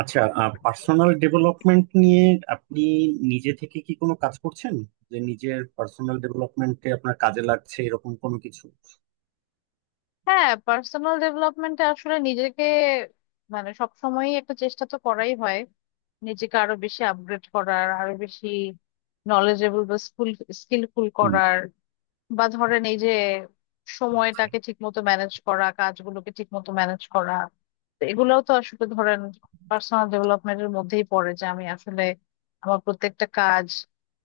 আচ্ছা, personal development নিয়ে আপনি নিজে থেকে কি কোনো কাজ করছেন যে নিজের পার্সোনাল ডেভেলপমেন্টে আপনার কাজে লাগছে এরকম কোনো কিছু? হ্যাঁ, পার্সোনাল ডেভেলপমেন্টে আসলে নিজেকে মানে সব সময়ই একটা চেষ্টা তো করাই হয়, নিজেকে আরো বেশি আপগ্রেড করার, আরো বেশি নলেজেবল বা স্কিলফুল হুম, করার। বা ধরেন এই যে আচ্ছা। সময়টাকে ঠিক মতো ম্যানেজ করা, কাজগুলোকে ঠিক মতো ম্যানেজ করা। তো এগুলোও তো আসলে ধরেন পার্সোনাল ডেভেলপমেন্টের মধ্যেই পড়ে, যে আমি আসলে আমার প্রত্যেকটা কাজ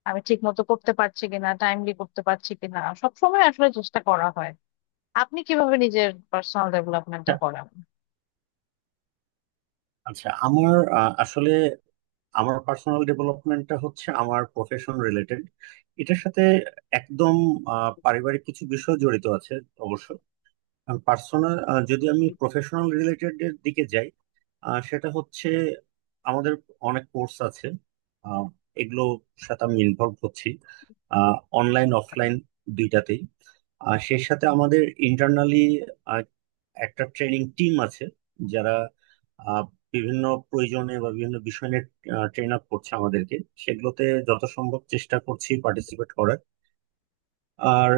আমি ঠিক মতো করতে পারছি কিনা, টাইমলি করতে পারছি কিনা, সব সময় আসলে চেষ্টা করা হয়। আপনি কিভাবে নিজের পার্সোনাল ডেভেলপমেন্টটা করেন? আচ্ছা, আমার আসলে আমার পার্সোনাল ডেভেলপমেন্টটা হচ্ছে আমার প্রফেশন রিলেটেড। এটার সাথে একদম পারিবারিক কিছু বিষয় জড়িত আছে অবশ্য। পার্সোনাল, যদি আমি প্রফেশনাল রিলেটেড এর দিকে যাই, আর সেটা হচ্ছে আমাদের অনেক কোর্স আছে, আহ, এগুলোর সাথে আমি ইনভলভ হচ্ছি অনলাইন অফলাইন দুইটাতেই। আর সেই সাথে আমাদের ইন্টারনালি একটা ট্রেনিং টিম আছে, যারা আহ, বিভিন্ন প্রয়োজনে বা বিভিন্ন বিষয় নিয়ে ট্রেন আপ করছে আমাদেরকে। সেগুলোতে যত সম্ভব চেষ্টা করছি পার্টিসিপেট করার। আর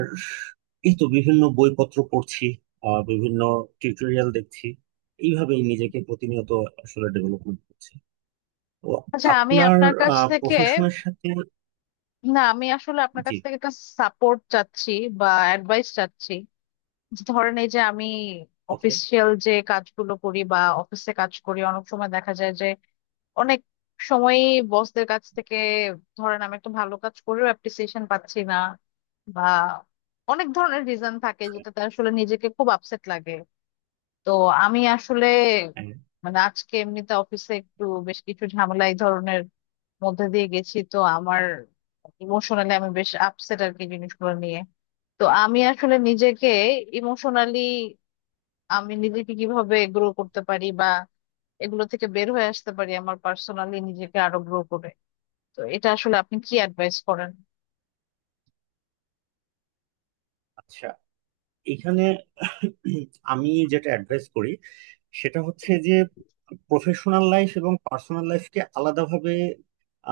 এই তো বিভিন্ন বইপত্র পড়ছি, বিভিন্ন টিউটোরিয়াল দেখছি। এইভাবেই নিজেকে প্রতিনিয়ত আসলে ডেভেলপমেন্ট করছি তো। আচ্ছা, আমি আপনার আপনার কাছ থেকে, প্রফেশনের সাথে। না আমি আসলে আপনার জি। কাছ থেকে একটা সাপোর্ট চাচ্ছি বা অ্যাডভাইস চাচ্ছি। যে ধরেন এই যে আমি ওকে। অফিসিয়াল যে কাজগুলো করি বা অফিসে কাজ করি, অনেক সময় দেখা যায় যে অনেক সময়ই বসদের কাছ থেকে, ধরেন আমি একটা ভালো কাজ করেও অ্যাপ্রিসিয়েশন পাচ্ছি না, বা অনেক ধরনের রিজন থাকে যেটাতে আসলে নিজেকে খুব আপসেট লাগে। তো আমি আসলে মানে আজকে এমনিতে অফিসে একটু বেশ কিছু ঝামেলা এই ধরনের মধ্যে দিয়ে গেছি, তো আমার ইমোশনালি আমি বেশ আপসেট আর কি জিনিসগুলো নিয়ে। তো আমি আসলে নিজেকে ইমোশনালি আমি নিজেকে কিভাবে গ্রো করতে পারি বা এগুলো থেকে বের হয়ে আসতে পারি, আমার পার্সোনালি নিজেকে আরো গ্রো করে। তো এটা আসলে আপনি কি অ্যাডভাইস করেন? আচ্ছা, এখানে আমি যেটা অ্যাডভাইস করি সেটা হচ্ছে যে প্রফেশনাল লাইফ এবং পার্সোনাল লাইফকে আলাদাভাবে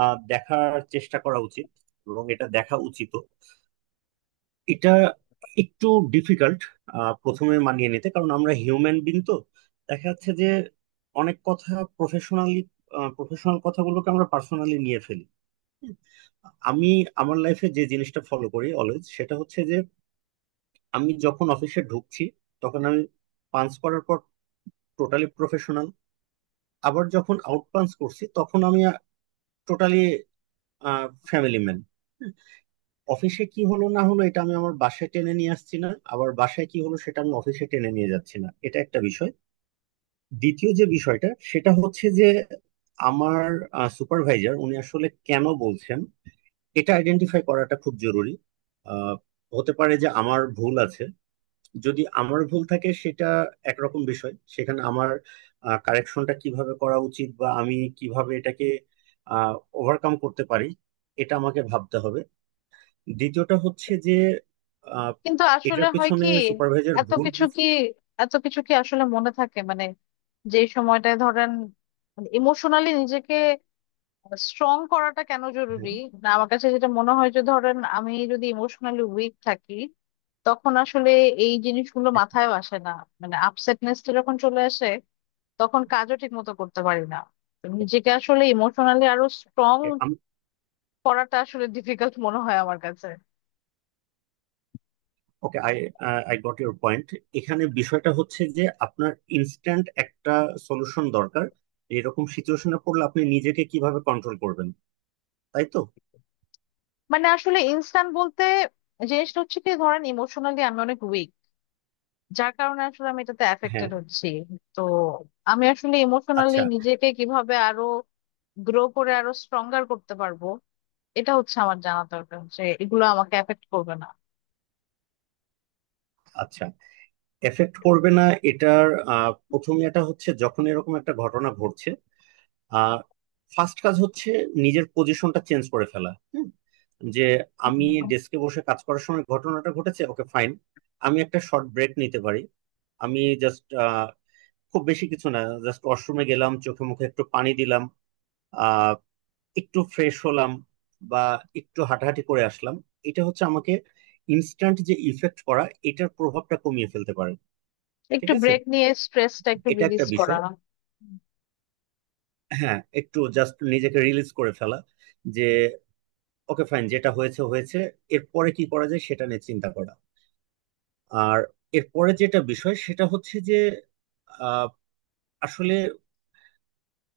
দেখার চেষ্টা করা উচিত এবং এটা দেখা উচিত। এটা একটু ডিফিকাল্ট প্রথমে মানিয়ে নিতে, কারণ আমরা হিউম্যান বিন তো। দেখা যাচ্ছে যে অনেক কথা, প্রফেশনালি প্রফেশনাল কথাগুলোকে আমরা পার্সোনালি নিয়ে ফেলি। আমি আমার লাইফে যে জিনিসটা ফলো করি অলওয়েজ সেটা হচ্ছে যে, আমি যখন অফিসে ঢুকছি তখন আমি পাঞ্চ করার পর টোটালি প্রফেশনাল। আবার যখন আউট পাঞ্চ করছি তখন আমি টোটালি ফ্যামিলি ম্যান। অফিসে কি হলো না হলো এটা আমি আমার বাসায় টেনে নিয়ে আসছি না, আবার বাসায় কি হলো সেটা আমি অফিসে টেনে নিয়ে যাচ্ছি না, এটা একটা বিষয়। দ্বিতীয় যে বিষয়টা সেটা হচ্ছে যে, আমার সুপারভাইজার উনি আসলে কেন বলছেন এটা আইডেন্টিফাই করাটা খুব জরুরি। আহ, হতে পারে যে আমার ভুল আছে। যদি আমার ভুল থাকে সেটা একরকম বিষয়, সেখানে আমার কারেকশনটা কিভাবে করা উচিত বা আমি কিভাবে এটাকে ওভারকাম করতে পারি এটা আমাকে ভাবতে হবে। দ্বিতীয়টা হচ্ছে যে আহ, কিন্তু আসলে এটার হয় পেছনে কি, সুপারভাইজার এত কিছু কি এত কিছু কি আসলে মনে থাকে? মানে যে সময়টায় ধরেন ইমোশনালি নিজেকে স্ট্রং করাটা কেন জরুরি? হ্যাঁ, না, আমার কাছে যেটা মনে হয় যে ধরেন আমি যদি ইমোশনালি উইক থাকি, তখন আসলে এই জিনিসগুলো হ্যাঁ, মাথায় আসে না। মানে আপসেটনেসটা যখন চলে আসে, তখন কাজও ঠিক মতো করতে পারি না। তো নিজেকে আসলে ইমোশনালি আরো স্ট্রং okay, আমি করাটা আসলে ডিফিকাল্ট মনে হয় আমার কাছে। Okay. I I got your point. এখানে বিষয়টা হচ্ছে যে আপনার ইনস্ট্যান্ট একটা সলিউশন দরকার, এরকম সিচুয়েশনে পড়লে আপনি নিজেকে কিভাবে কন্ট্রোল করবেন, তাই তো? মানে আসলে ইনস্ট্যান্ট বলতে জিনিসটা হচ্ছে কি, ধরেন ইমোশনালি আমি অনেক উইক, যার কারণে আসলে আমি এটাতে অ্যাফেক্টেড হ্যাঁ। হচ্ছি। তো আমি আসলে ইমোশনালি আচ্ছা। নিজেকে কিভাবে আরো গ্রো করে আরো স্ট্রঙ্গার করতে পারবো, এটা হচ্ছে আমার জানা দরকার, যে এগুলো আমাকে এফেক্ট করবে না। আচ্ছা, এফেক্ট করবে না। এটার প্রথম এটা হচ্ছে, যখন এরকম একটা ঘটনা ঘটছে, আহ ফার্স্ট কাজ হচ্ছে নিজের পজিশনটা চেঞ্জ করে ফেলা। হুম, যে আমি ডেস্কে বসে কাজ করার সময় ঘটনাটা ঘটেছে, ওকে ফাইন, আমি একটা শর্ট ব্রেক নিতে পারি। আমি জাস্ট খুব বেশি কিছু না, জাস্ট ওয়াশরুমে গেলাম, চোখে মুখে একটু পানি দিলাম, আহ একটু ফ্রেশ হলাম, বা একটু হাঁটাহাঁটি করে আসলাম। এটা হচ্ছে আমাকে ইনস্ট্যান্ট যে ইফেক্ট করা, এটার প্রভাবটা কমিয়ে ফেলতে পারে। ঠিক একটু আছে, ব্রেক নিয়ে স্ট্রেসটা একটু এটা একটা রিলিজ করা। বিষয়। হ্যাঁ, একটু জাস্ট নিজেকে রিলিজ করে ফেলা। যে ওকে ফাইন, যেটা হয়েছে হয়েছে, এরপরে কি করা যায় সেটা নিয়ে চিন্তা করা। আর এরপরে যেটা বিষয় সেটা হচ্ছে যে আহ, আসলে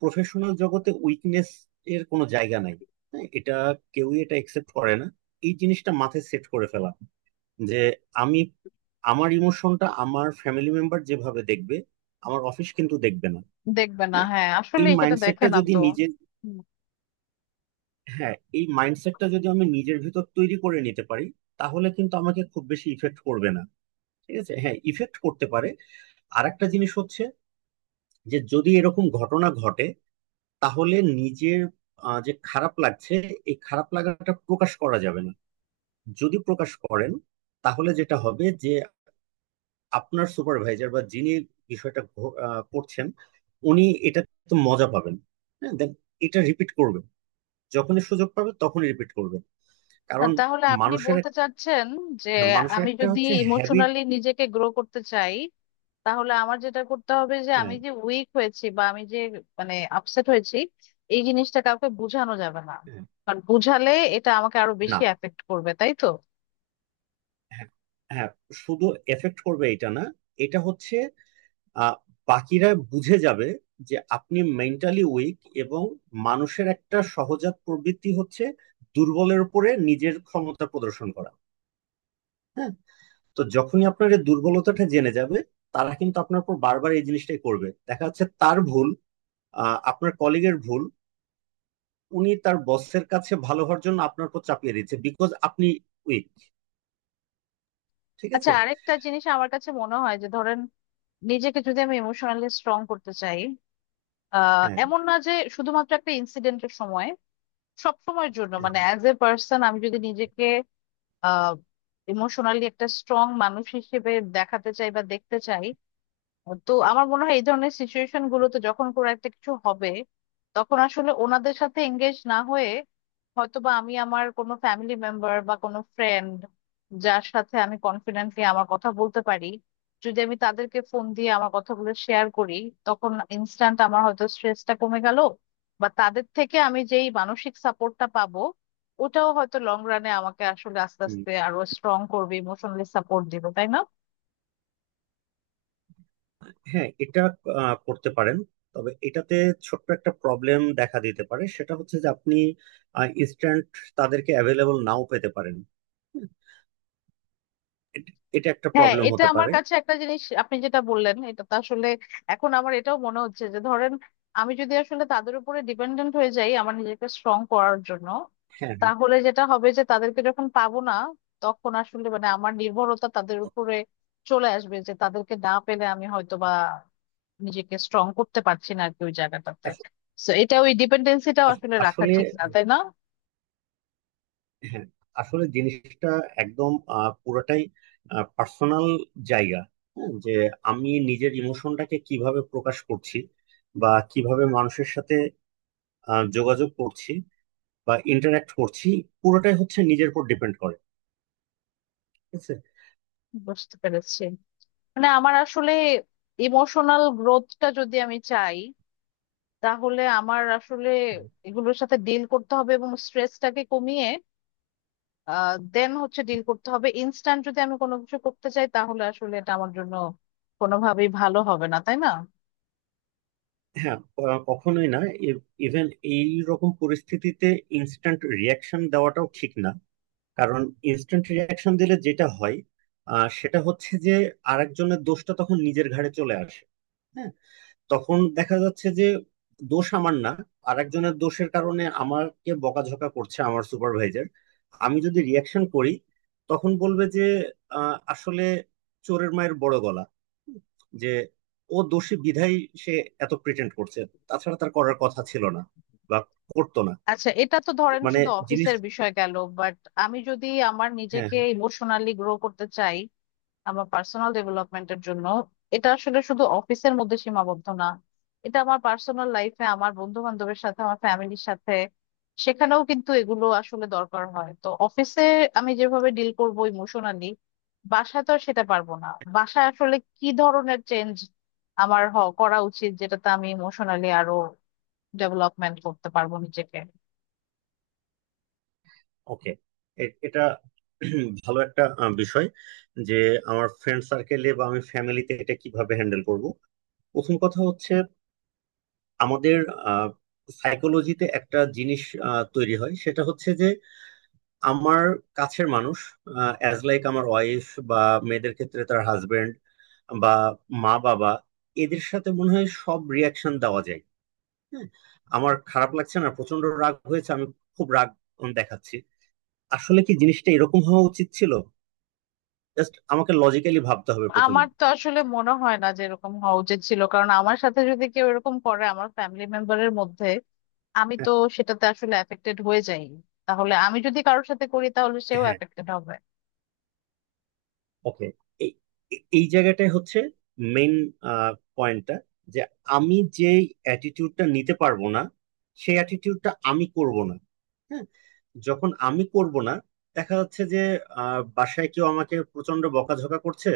প্রফেশনাল জগতে উইকনেস এর কোনো জায়গা নাই। হ্যাঁ, এটা কেউই এটা একসেপ্ট করে না। এই জিনিসটা মাথায় সেট করে ফেলা যে, আমি আমার ইমোশনটা আমার ফ্যামিলি মেম্বার যেভাবে দেখবে, আমার অফিস কিন্তু দেখবে না। দেখবে না, হ্যাঁ, হ্যাঁ এই আসলে সেটা দেখে মাইন্ডসেটটা না যদি তো। নিজের, হুম। হ্যাঁ এই মাইন্ডসেটটা যদি আমি নিজের ভিতর তৈরি করে নিতে পারি তাহলে কিন্তু আমাকে খুব বেশি ইফেক্ট করবে না। ঠিক আছে, হ্যাঁ ইফেক্ট করতে পারে। আর একটা জিনিস হচ্ছে যে, যদি এরকম ঘটনা ঘটে তাহলে নিজের যে খারাপ লাগছে, এই খারাপ লাগাটা প্রকাশ করা যাবে না। যদি প্রকাশ করেন তাহলে যেটা হবে যে, আপনার সুপারভাইজার বা যিনি বিষয়টা করছেন, উনি এটা তো মজা পাবেন। হ্যাঁ দেন এটা রিপিট করবেন, যখনই সুযোগ পাবে তখনই রিপিট করবেন। না, কারণ তাহলে আপনি মানুষের বলতে এক- চাচ্ছেন যে হ্যাঁ, মানুষের আমি একটা যদি হচ্ছে হ্যাবিট। ইমোশনালি নিজেকে গ্রো করতে চাই, তাহলে আমার যেটা করতে হবে যে আমি হ্যাঁ, যে উইক হয়েছি বা আমি যে মানে আপসেট হয়েছি, এই জিনিসটা কাউকে বোঝানো যাবে না, হ্যাঁ, কারণ বোঝালে এটা আমাকে আরো না, বেশি এফেক্ট করবে, তাই তো? হ্যাঁ, হ্যাঁ। শুধু এফেক্ট করবে এটা না, এটা হচ্ছে আহ, বাকিরা বুঝে যাবে যে আপনি মেন্টালি উইক। এবং মানুষের একটা সহজাত প্রবৃত্তি হচ্ছে দুর্বলের উপরে নিজের ক্ষমতা প্রদর্শন করা। হ্যাঁ। তো যখনই আপনার এই দুর্বলতাটা জেনে যাবে, তারা কিন্তু আপনার উপর বারবার এই জিনিসটাই করবে। দেখা যাচ্ছে তার ভুল, আপনার কলিগের ভুল, উনি তার বসের কাছে ভালো হওয়ার জন্য আপনার উপর চাপিয়ে দিচ্ছে বিকজ আপনি উইক। ঠিক আচ্ছা, আছে। আরেকটা জিনিস আমার কাছে মনে হয় যে ধরেন নিজেকে যদি আমি ইমোশনালি স্ট্রং করতে চাই, হ্যাঁ। এমন না যে শুধুমাত্র একটা ইনসিডেন্টের সময়, সব সময়ের জন্য মানে হ্যাঁ, অ্যাজ এ পার্সন আমি যদি নিজেকে আহ ইমোশনালি একটা স্ট্রং মানুষ হিসেবে দেখাতে চাই বা দেখতে চাই। তো আমার মনে হয় এই ধরনের সিচুয়েশন গুলোতে যখন কোনো একটা কিছু হবে, তখন আসলে ওনাদের সাথে এঙ্গেজ না হয়ে হয়তোবা আমি আমার কোনো ফ্যামিলি মেম্বার বা কোনো ফ্রেন্ড যার সাথে আমি কনফিডেন্টলি আমার কথা বলতে পারি, যদি আমি তাদেরকে ফোন দিয়ে আমার কথাগুলো শেয়ার করি, তখন ইনস্ট্যান্ট আমার হয়তো স্ট্রেসটা কমে গেল। বা তাদের থেকে আমি যেই মানসিক সাপোর্টটা পাবো, ওটাও হয়তো লং রানে আমাকে আসলে আস্তে হুম। আস্তে আরো স্ট্রং করবে, ইমোশনালি সাপোর্ট দিবে, তাই না? হ্যাঁ এটা করতে পারেন, তবে এটাতে ছোট্ট একটা প্রবলেম দেখা দিতে পারে সেটা হচ্ছে যে, আপনি ইনস্ট্যান্ট তাদেরকে অ্যাভেলেবল নাও পেতে পারেন। এটা একটা হ্যাঁ, প্রবলেম এটা হতে আমার পারে। কাছে একটা জিনিস, আপনি যেটা বললেন এটা তো আসলে এখন আমার এটাও মনে হচ্ছে যে ধরেন আমি যদি আসলে তাদের উপরে ডিপেন্ডেন্ট হয়ে যাই আমার নিজেকে স্ট্রং করার জন্য, হ্যাঁ, হ্যাঁ। তাহলে যেটা হবে যে তাদেরকে যখন পাবো না, তখন আসলে মানে আমার নির্ভরতা তাদের উপরে চলে আসবে, যে তাদেরকে না পেলে আমি হয়তো বা নিজেকে স্ট্রং করতে পারছি না আর কি ওই জায়গাটাতে। আস- তো এটা ওই ডিপেন্ডেন্সিটাও আস- আসলে রাখা আসলে ঠিক না, তাই না? হ্যাঁ, আসলে জিনিসটা একদম পুরোটাই পার্সোনাল জায়গা। হ্যাঁ, যে আমি নিজের ইমোশনটাকে কিভাবে প্রকাশ করছি বা কিভাবে মানুষের সাথে যোগাযোগ করছি বা ইন্টারাক্ট করছি, পুরোটাই হচ্ছে নিজের উপর ডিপেন্ড করে। বুঝতে পেরেছি। মানে আমার আসলে ইমোশনাল গ্রোথটা যদি আমি চাই, তাহলে আমার আসলে এগুলোর সাথে ডিল করতে হবে এবং স্ট্রেসটাকে কমিয়ে দেন হচ্ছে ডিল করতে হবে। ইনস্ট্যান্ট যদি আমি কোনো কিছু করতে চাই তাহলে আসলে এটা আমার জন্য কোনোভাবেই ভালো হবে না, তাই না? হ্যাঁ, কখনোই না। ইভেন এই রকম পরিস্থিতিতে ইনস্ট্যান্ট রিয়াকশন দেওয়াটাও ঠিক না। কারণ ইনস্ট্যান্ট রিয়াকশন দিলে যেটা হয়, সেটা হচ্ছে যে আরেকজনের দোষটা তখন নিজের ঘাড়ে চলে আসে। হ্যাঁ। তখন দেখা যাচ্ছে যে, দোষ আমার না, আর একজনের দোষের কারণে আমাকে বকাঝকা করছে আমার সুপারভাইজার। আমি যদি রিয়াকশন করি তখন বলবে যে আসলে চোরের মায়ের বড় গলা, যে ও দোষী বিধায় সে এত প্রিটেন্ড করছে, তাছাড়া তার করার কথা ছিল না বা করতো না। আচ্ছা, এটা তো ধরেন মানে শুধু জিনিস। অফিসের বিষয় গেল, বাট আমি যদি আমার হ্যাঁ, নিজেকে ইমোশনালি গ্রো করতে চাই আমার পার্সোনাল ডেভেলপমেন্টের জন্য, এটা আসলে শুধু অফিসের মধ্যে সীমাবদ্ধ না। এটা আমার পার্সোনাল লাইফে, আমার বন্ধু বান্ধবের সাথে, আমার ফ্যামিলির সাথে সেখানেও কিন্তু এগুলো আসলে দরকার হয়। তো অফিসে আমি যেভাবে ডিল করব ইমোশনালি, বাসায় তো আর সেটা পারবো না। বাসায় আসলে কি ধরনের চেঞ্জ আমার হ করা উচিত যেটাতে আমি ইমোশনালি আরো ডেভেলপমেন্ট করতে পারবো নিজেকে? ওকে। এটা ভালো একটা বিষয় যে, আমার ফ্রেন্ড সার্কেলে বা আমি ফ্যামিলিতে এটা কিভাবে হ্যান্ডেল করব। প্রথম কথা হচ্ছে, আমাদের সাইকোলজিতে একটা জিনিস তৈরি হয় সেটা হচ্ছে যে, আমার কাছের মানুষ, অ্যাজ লাইক আমার ওয়াইফ, বা মেয়েদের ক্ষেত্রে তার হাজবেন্ড, বা মা বাবা, এদের সাথে মনে হয় সব রিয়াকশন দেওয়া যায়। হ্যাঁ আমার খারাপ লাগছে না প্রচন্ড রাগ হয়েছে, আমি খুব রাগ দেখাচ্ছি। আসলে কি জিনিসটা এরকম হওয়া উচিত ছিল? জাস্ট আমাকে লজিক্যালি ভাবতে হবে প্রথমে। আমার তো আসলে মনে হয় না যে এরকম হওয়া উচিত ছিল, কারণ আমার সাথে যদি কেউ এরকম করে আমার ফ্যামিলি মেম্বারের মধ্যে, আমি তো সেটাতে আসলে এফেক্টেড হয়ে যাই। তাহলে আমি যদি কারোর সাথে করি, তাহলে সেও হ্যাঁ, এফেক্টেড হবে। ওকে। এই এই এই জায়গাটাই হচ্ছে মেইন পয়েন্টটা। যে আমি যে অ্যাটিটিউডটা নিতে পারবো না, সেই অ্যাটিটিউডটা আমি করব না। হ্যাঁ। যখন আমি করব না, দেখা যাচ্ছে যে বাসায় কেউ আমাকে প্রচন্ড বকাঝকা করছে,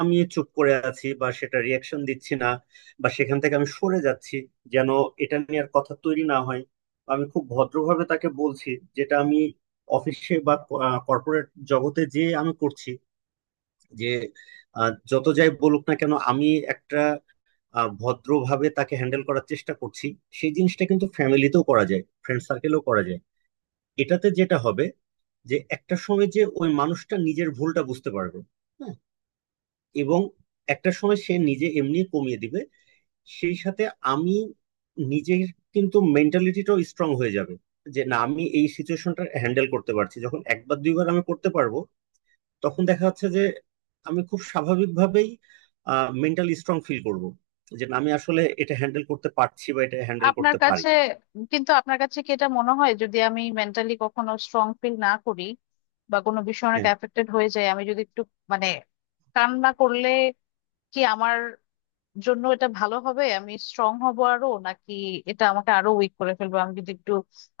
আমি চুপ করে আছি বা সেটা রিয়াকশন দিচ্ছি না, বা সেখান থেকে আমি সরে যাচ্ছি যেন এটা নিয়ে আর কথা তৈরি না হয়। বা আমি খুব ভদ্রভাবে তাকে বলছি, যেটা আমি অফিসে বা কর্পোরেট জগতে যে আমি করছি, যে যত যাই বলুক না কেন আমি একটা ভদ্রভাবে তাকে হ্যান্ডেল করার চেষ্টা করছি। সেই জিনিসটা কিন্তু ফ্যামিলিতেও করা যায়, ফ্রেন্ড সার্কেলেও করা যায়। এটাতে যেটা হবে যে, একটা সময় যে ওই মানুষটা নিজের ভুলটা বুঝতে পারবে। হ্যাঁ। এবং একটা সময় সে নিজে এমনি কমিয়ে দিবে। সেই সাথে আমি নিজের কিন্তু মেন্টালিটিটাও স্ট্রং হয়ে যাবে। যে না আমি এই সিচুয়েশনটা হ্যান্ডেল করতে পারছি, যখন একবার দুইবার আমি করতে পারবো, তখন দেখা যাচ্ছে যে আমি খুব স্বাভাবিকভাবেই মেন্টালি স্ট্রং ফিল করব। যে না, আমি আসলে এটা হ্যান্ডেল করতে পারছি বা এটা হ্যান্ডেল আপনার করতে পারি। কাছে, কিন্তু আপনার কাছে কি এটা মনে হয় যদি আমি মেন্টালি কখনো স্ট্রং ফিল না করি বা কোনো বিষয়ে অনেক হ্যাঁ, এফেক্টেড হয়ে যায়, আমি যদি একটু মানে কান্না করলে কি আমার জন্য এটা ভালো হবে, আমি স্ট্রং হব আরো, নাকি এটা আমাকে আরো উইক করে ফেলবে? আমি যদি একটু,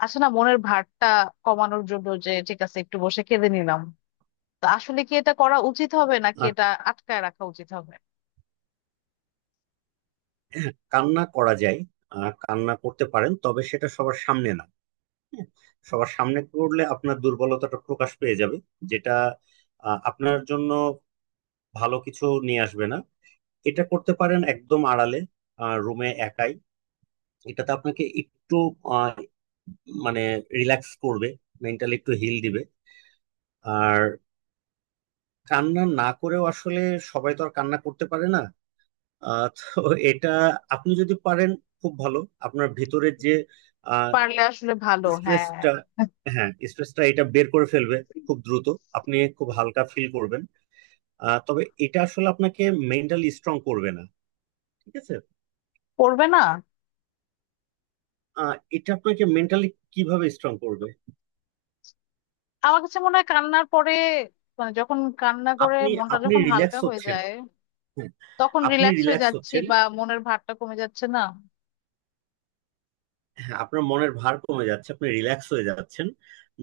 আছে না, মনের ভারটা কমানোর জন্য যে ঠিক আছে একটু বসে কেঁদে নিলাম, তো আসলে কি এটা করা উচিত হবে, নাকি আহ, এটা আটকায় রাখা উচিত হবে? কান্না করা যায়, কান্না করতে পারেন, তবে সেটা সবার সামনে না। হ্যাঁ, সবার সামনে করলে আপনার দুর্বলতাটা প্রকাশ পেয়ে যাবে, যেটা আপনার জন্য ভালো কিছু নিয়ে আসবে না। এটা করতে পারেন একদম আড়ালে, রুমে একাই। এটাতে আপনাকে একটু আহ, মানে রিল্যাক্স করবে, মেন্টালি একটু হিল দিবে। আর কান্না না করেও আসলে, সবাই তো আর কান্না করতে পারে না, তো এটা আপনি যদি পারেন খুব ভালো। আপনার ভিতরের যে পারলে আসলে ভালো, হ্যাঁ। স্ট্রেসটা, হ্যাঁ স্ট্রেসটা এটা বের করে ফেলবে খুব দ্রুত, আপনি খুব হালকা ফিল করবেন। তবে এটা আসলে আপনাকে মেন্টালি স্ট্রং করবে না। ঠিক আছে, করবে না। এটা আপনাকে মেন্টালি কিভাবে স্ট্রং করবে? আমার কাছে মনে হয় কান্নার পরে মানে যখন কান্না করে আপনি, মনটা আপনি যখন হালকা রিল্যাক্স হয়ে হচ্ছেন। যায়, হ্যাঁ, তখন আপনি রিল্যাক্স হয়ে রিল্যাক্স যাচ্ছি হচ্ছেন। বা মনের ভারটা কমে যাচ্ছে না? হ্যাঁ আপনার মনের ভার কমে যাচ্ছে, আপনি রিল্যাক্স হয়ে যাচ্ছেন।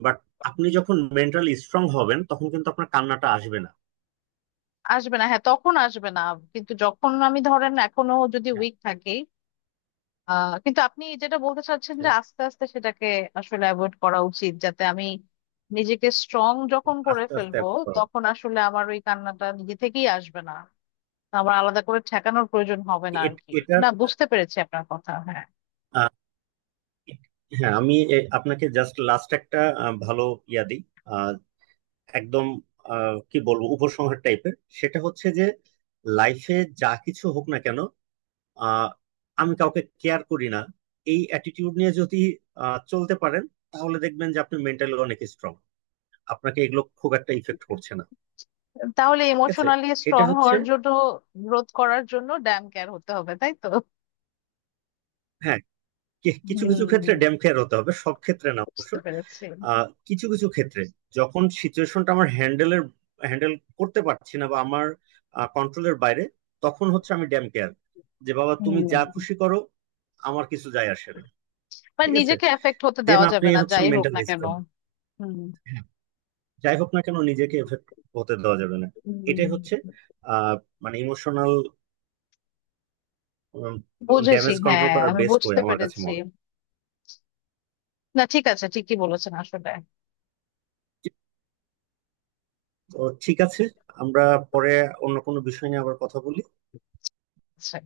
বাট আপনি যখন মেন্টালি স্ট্রং হবেন তখন কিন্তু আপনার কান্নাটা আসবে না। আসবে না, হ্যাঁ তখন আসবে না। কিন্তু যখন আমি ধরেন এখনো যদি হ্যাঁ, উইক থাকি, কিন্তু আপনি যেটা বলতে চাচ্ছেন যে হ্যাঁ, আস্তে আস্তে সেটাকে আসলে অ্যাভয়েড করা উচিত, যাতে আমি নিজেকে স্ট্রং যখন করে আস্তে আস্তে ফেলবো, করো। তখন আসলে আমার ওই কান্নাটা নিজে থেকেই আসবে না, আমার আলাদা করে ঠেকানোর প্রয়োজন হবে না আর এ- কি। এটার না, বুঝতে পেরেছি আপনার কথা, হ্যাঁ। আহ, হ্যাঁ, আমি আপনাকে জাস্ট লাস্ট একটা ভালো ইয়া দিই। আহ, একদম কি বলবো উপসংহার টাইপের। সেটা হচ্ছে যে, লাইফে যা কিছু হোক না কেন, আহ, আমি কাউকে কেয়ার করি না, এই অ্যাটিটিউড নিয়ে যদি চলতে পারেন, তাহলে দেখবেন যে আপনি মেন্টালি অনেক স্ট্রং, আপনাকে এগুলো খুব একটা ইফেক্ট করছে না। তাহলে ঠিক আছে, ইমোশনালি এটা স্ট্রং হচ্ছে। হওয়ার জন্য, গ্রোথ করার জন্য ড্যাম কেয়ার হতে হবে, তাই তো? হ্যাঁ, কিছু হুম, কিছু ক্ষেত্রে ড্যাম খেয়ার হতে হবে, সব ক্ষেত্রে না অবশ্য। বুঝতে পেরেছি। কিছু কিছু ক্ষেত্রে যখন সিচুয়েশনটা আমার হ্যান্ডেল করতে পারছি না বা আমার কন্ট্রোলের বাইরে, তখন হচ্ছে আমি ড্যাম কেয়ার। যে বাবা তুমি হুম, যা খুশি করো, আমার কিছু যায় আসে না। মানে ঠিক আছে, নিজেকে এফেক্ট হতে দেন দেওয়া আপনি যাবে না হচ্ছে যাই হোক না মেন্টালি কেন। স্ট্রং। হুম। যাই হোক না কেন নিজেকে এফেক্ট হতে দেওয়া যাবে না। হুম, এটাই হচ্ছে আহ মানে ইমোশনাল বুঝেছি, ড্যামেজ কন্ট্রোল হ্যাঁ করার আমি বেস্ট ওয়ে বুঝতে আমার কাছে পেরেছি। মনে হয়। না ঠিক আছে, ঠিকই বলেছেন আসলে। তো ঠিক আছে, আমরা পরে অন্য কোনো বিষয় নিয়ে আবার কথা বলি। আচ্ছা।